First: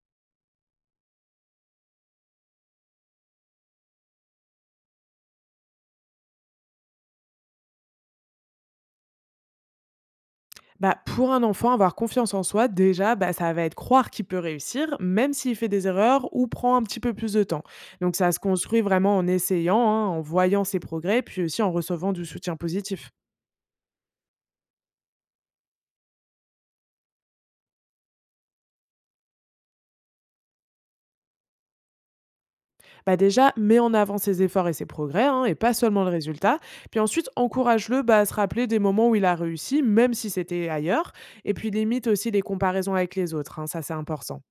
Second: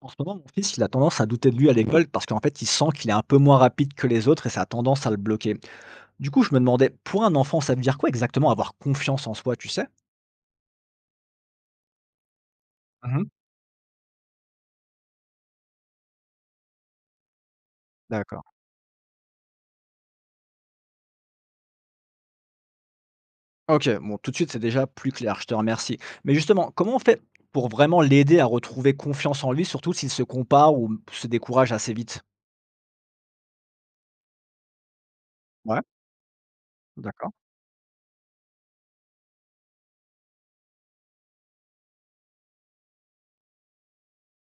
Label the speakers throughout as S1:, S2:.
S1: En ce moment, mon fils, il a tendance à douter de lui à l'école parce qu'en fait, il sent qu'il est un peu moins rapide que les autres et ça a tendance à le bloquer. Du coup, je me demandais, pour un enfant, ça veut dire quoi exactement avoir confiance en soi, tu sais?
S2: Bah, pour un enfant, avoir confiance en soi, déjà,
S1: Mhm.
S2: bah, ça va être croire qu'il peut réussir, même s'il fait des erreurs ou prend un petit peu plus de temps. Donc, ça se
S1: D'accord.
S2: construit vraiment en essayant, hein, en voyant ses progrès, puis aussi en recevant du soutien positif.
S1: Ok, bon, tout de suite, c'est déjà plus clair, je te remercie. Mais justement, comment on fait pour vraiment l'aider à retrouver confiance en lui, surtout s'il se compare ou se décourage assez vite?
S2: Bah, déjà, mets en avant ses efforts et ses progrès, hein, et pas
S1: Ouais,
S2: seulement le résultat. Puis ensuite,
S1: d'accord.
S2: encourage-le bah, à se rappeler des moments où il a réussi, même si c'était ailleurs. Et puis, limite aussi les comparaisons avec les autres, hein, ça, c'est important.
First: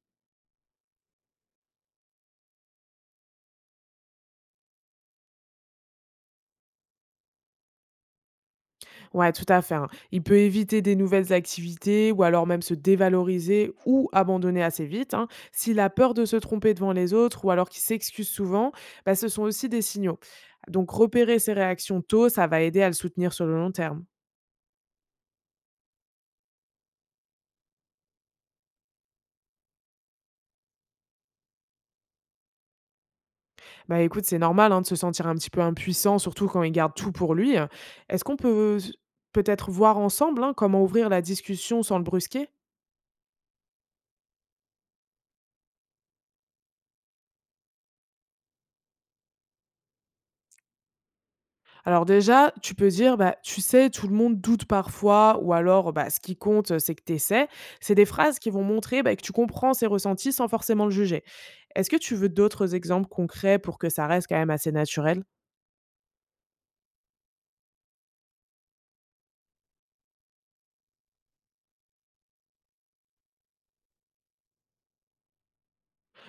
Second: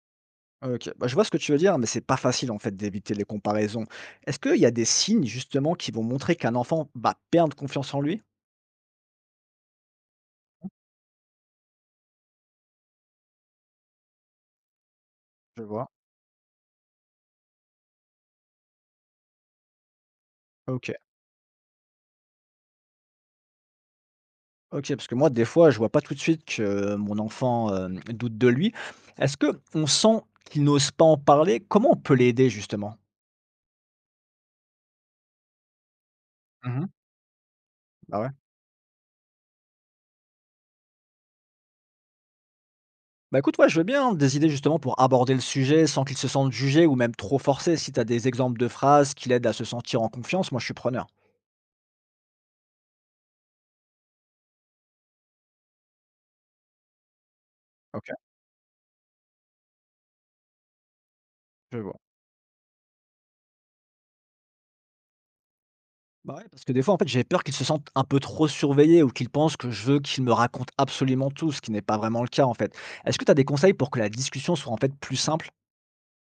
S1: Ok, bah, je vois ce que tu veux dire, mais c'est pas facile en fait d'éviter les comparaisons. Est-ce qu'il y a des signes justement qui vont montrer qu'un enfant va perdre confiance en lui?
S2: Ouais, tout à fait, hein. Il peut éviter des nouvelles activités ou alors même se dévaloriser ou abandonner assez vite, hein.
S1: Je
S2: S'il
S1: vois.
S2: a peur de se tromper devant les autres ou alors qu'il s'excuse souvent, bah, ce sont aussi des signaux.
S1: Ok.
S2: Donc repérer ses réactions tôt, ça va aider à le soutenir sur le long terme.
S1: OK, parce que moi, des fois, je vois pas tout de suite que mon enfant, doute de lui. Est-ce que on sent qu'il n'ose pas en parler? Comment on peut l'aider justement?
S2: Bah écoute, c'est normal hein, de se sentir un petit peu impuissant, surtout quand il
S1: Mmh.
S2: garde tout pour lui.
S1: Bah
S2: Est-ce
S1: ouais.
S2: qu'on peut peut-être voir ensemble hein, comment ouvrir la discussion sans le brusquer.
S1: Bah, écoute, ouais, je veux bien des idées justement pour aborder le sujet sans qu'il se sente jugé ou même trop forcé. Si tu as des exemples de phrases qui l'aident à se sentir en confiance, moi, je suis preneur.
S2: Alors déjà, tu peux dire, bah, tu sais, tout le monde doute parfois, ou alors, bah, ce qui compte, c'est que tu essaies. C'est des
S1: OK,
S2: phrases qui vont montrer bah, que tu comprends ses ressentis sans forcément le juger.
S1: je
S2: Est-ce que
S1: vois.
S2: tu veux d'autres exemples concrets pour que ça reste quand même assez naturel?
S1: Bah, ouais, parce que des fois, en fait, j'ai peur qu'il se sente un peu trop surveillé ou qu'il pense que je veux qu'il me raconte absolument tout, ce qui n'est pas vraiment le cas, en fait. Est-ce que tu as des conseils pour que la discussion soit, en fait, plus simple?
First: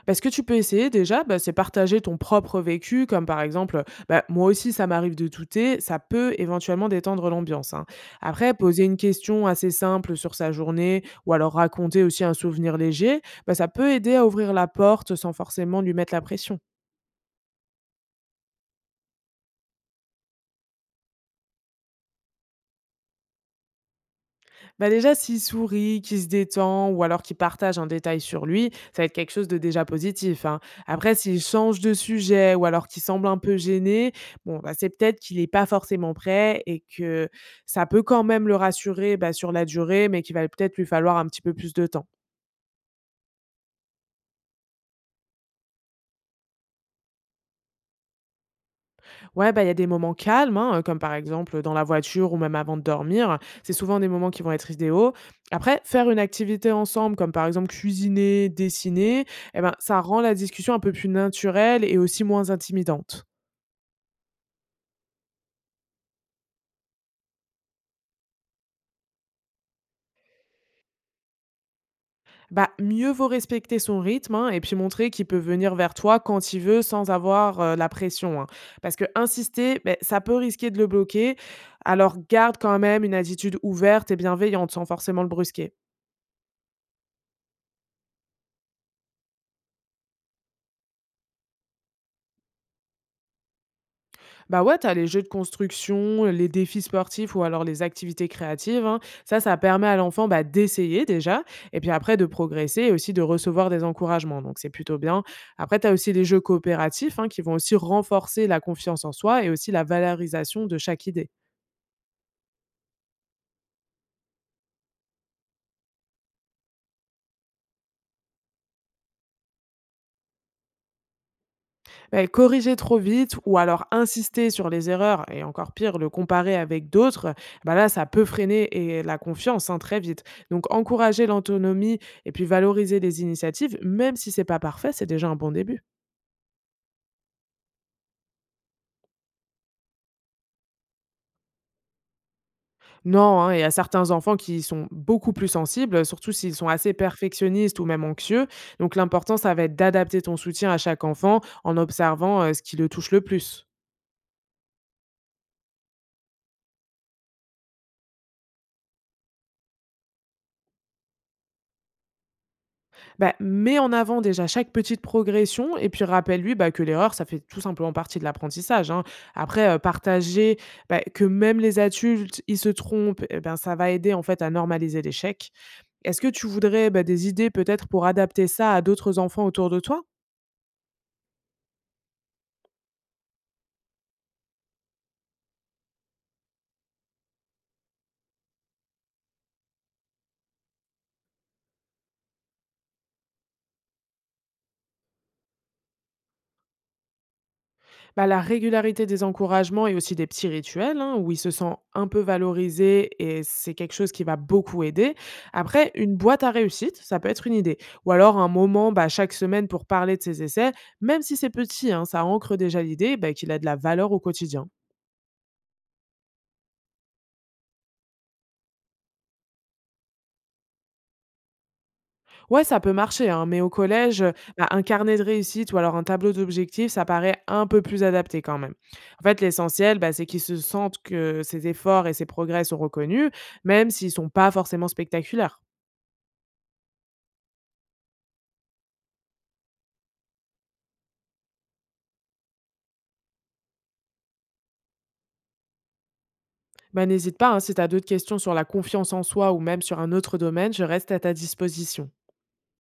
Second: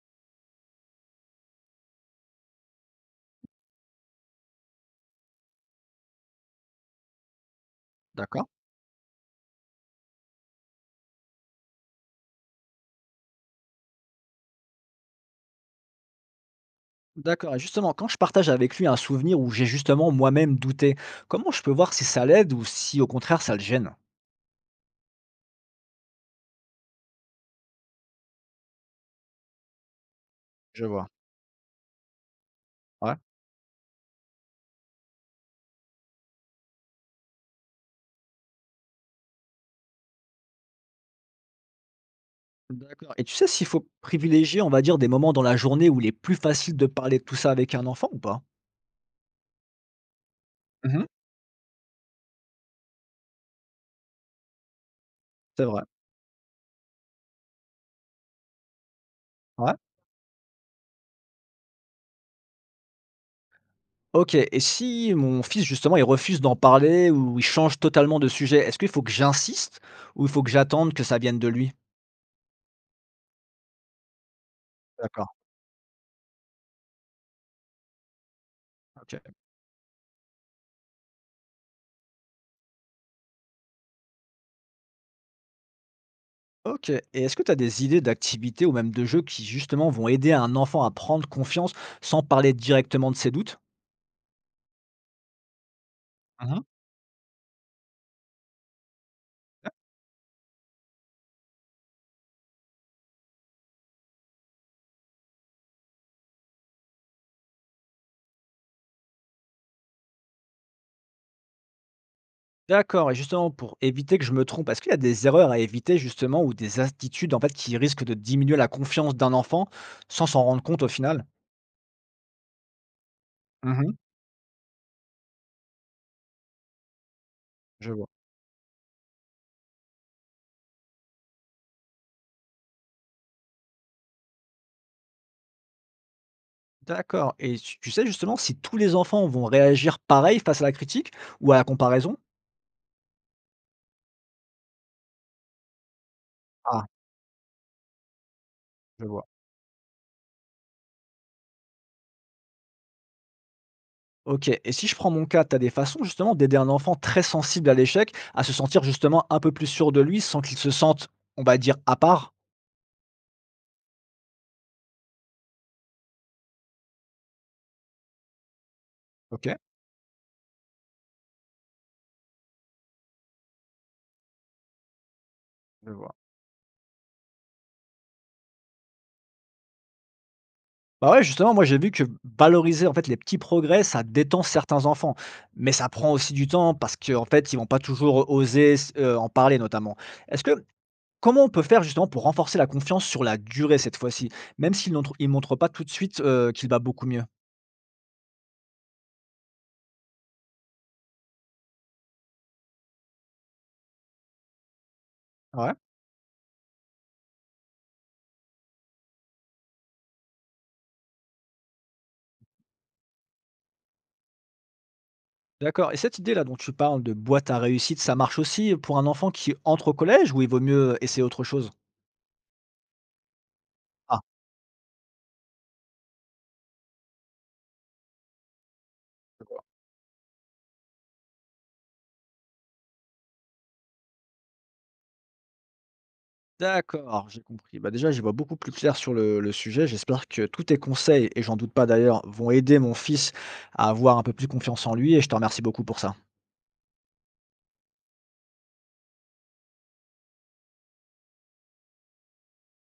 S2: Bah, ce que tu peux essayer déjà, bah, c'est partager ton propre vécu, comme par exemple, bah, moi aussi ça m'arrive de douter, ça peut éventuellement détendre l'ambiance, hein.
S1: D'accord.
S2: Après poser une question assez simple sur sa journée ou alors raconter aussi un souvenir léger, bah, ça peut aider à ouvrir la porte sans forcément lui mettre la pression.
S1: D'accord et justement, quand je partage avec lui un souvenir où j'ai justement moi-même douté, comment je peux voir si ça l'aide ou si au contraire ça le gêne?
S2: Bah, déjà, s'il sourit, qu'il se détend ou alors qu'il partage un détail sur lui, ça va être quelque chose de déjà positif, hein.
S1: Je vois.
S2: Après, s'il change de sujet ou alors qu'il
S1: Ouais.
S2: semble un peu gêné, bon, bah, c'est peut-être qu'il n'est pas forcément prêt et que ça peut quand même le rassurer, bah, sur la durée, mais qu'il va peut-être lui falloir un petit peu plus de temps.
S1: D'accord et tu sais s'il faut privilégier, on va dire, des moments dans la journée où il est plus facile de parler de tout ça avec un enfant ou pas?
S2: Ouais, bah, il y a des moments calmes, hein, comme
S1: Mhm.
S2: par exemple dans la voiture ou même avant de dormir. C'est souvent des moments qui vont être idéaux.
S1: C'est
S2: Après,
S1: vrai.
S2: faire une activité ensemble, comme par exemple cuisiner, dessiner, eh
S1: Ouais.
S2: ben, ça rend la discussion un peu plus naturelle et aussi moins intimidante.
S1: OK et si mon fils, justement, il refuse d'en parler ou il change totalement de sujet, est-ce qu'il faut que j'insiste ou il faut que j'attende que ça vienne de lui?
S2: Bah, mieux vaut respecter son rythme, hein, et puis montrer qu'il
S1: D'accord.
S2: peut venir vers toi quand il veut sans avoir, la pression, hein. Parce que
S1: OK.
S2: insister, ben ça peut risquer de le bloquer, alors garde quand même une attitude ouverte et bienveillante sans forcément le brusquer.
S1: OK et est-ce que tu as des idées d'activités ou même de jeux qui justement vont aider un enfant à prendre confiance sans parler directement de ses doutes?
S2: Bah ouais, t'as les jeux de construction, les
S1: Mmh.
S2: défis sportifs ou alors les activités créatives, hein. Ça
S1: Ouais.
S2: permet à l'enfant bah, d'essayer déjà et puis après de progresser et aussi de recevoir des encouragements. Donc c'est plutôt bien. Après, t'as aussi les jeux coopératifs hein, qui vont aussi renforcer la confiance en soi et aussi la valorisation de chaque idée.
S1: D'accord et justement pour éviter que je me trompe, est-ce qu'il y a des erreurs à éviter justement ou des attitudes en fait qui risquent de diminuer la confiance d'un enfant sans s'en rendre compte au final?
S2: Beh, corriger trop vite ou alors
S1: Mmh.
S2: insister sur les erreurs et encore pire, le comparer avec d'autres, bah là,
S1: Je vois.
S2: ça peut freiner et la confiance hein, très vite. Donc, encourager l'autonomie et puis valoriser les initiatives, même si c'est pas parfait, c'est déjà un bon début.
S1: D'accord et tu sais justement si tous les enfants vont réagir pareil face à la critique ou à la comparaison?
S2: Non, hein, il y a certains enfants qui sont beaucoup plus sensibles, surtout s'ils sont
S1: Ah,
S2: assez perfectionnistes ou même anxieux. Donc,
S1: je vois.
S2: l'important, ça va être d'adapter ton soutien à chaque enfant en observant ce qui le touche le plus.
S1: OK et si je prends mon cas, tu as des façons justement d'aider un enfant très sensible à l'échec à se sentir justement un peu plus sûr de lui sans qu'il se sente, on va dire, à part?
S2: Bah, mets en avant déjà chaque petite progression et puis rappelle-lui bah, que l'erreur, ça fait tout simplement partie de l'apprentissage, hein.
S1: OK,
S2: Après, partager bah, que même les adultes, ils se trompent, eh ben, ça va aider en fait à normaliser l'échec.
S1: je vois.
S2: Est-ce que tu voudrais, bah, des idées peut-être pour adapter ça à d'autres enfants autour de toi?
S1: Bah, ouais, justement, moi j'ai vu que valoriser en fait les petits progrès, ça détend certains enfants. Mais ça prend aussi du temps parce qu'en fait, ils vont pas toujours oser s en parler notamment. Est-ce que Comment on peut faire justement pour renforcer la confiance sur la durée cette fois-ci? Même s'il n'entre il montre pas tout de suite, qu'il va beaucoup mieux?
S2: Bah, la régularité des encouragements et aussi des petits rituels, hein, où il se sent un peu valorisé et c'est quelque chose qui va beaucoup aider.
S1: Ouais.
S2: Après, une boîte à réussite, ça peut être une idée. Ou alors un moment bah, chaque semaine pour parler de ses essais, même si c'est petit, hein, ça ancre déjà l'idée bah, qu'il a de la valeur au quotidien.
S1: D'accord et cette idée-là dont tu parles de boîte à réussite, ça marche aussi pour un enfant qui entre au collège ou il vaut mieux essayer autre chose?
S2: Ouais, ça peut marcher, hein, mais au
S1: Ah
S2: collège, bah, un carnet de réussite ou alors un tableau d'objectifs, ça paraît un peu plus adapté quand même. En fait, l'essentiel, bah, c'est qu'ils se sentent que ses efforts et ses progrès sont reconnus, même s'ils sont pas forcément spectaculaires.
S1: d'accord, j'ai compris. Bah, déjà, j'y vois beaucoup plus clair sur le sujet. J'espère que tous tes conseils, et j'en doute pas d'ailleurs, vont aider mon fils à avoir un peu plus confiance en lui et je te remercie beaucoup pour ça.
S2: Bah, n'hésite pas, hein, si tu as d'autres questions sur la confiance en soi ou même sur un autre domaine, je reste à ta disposition.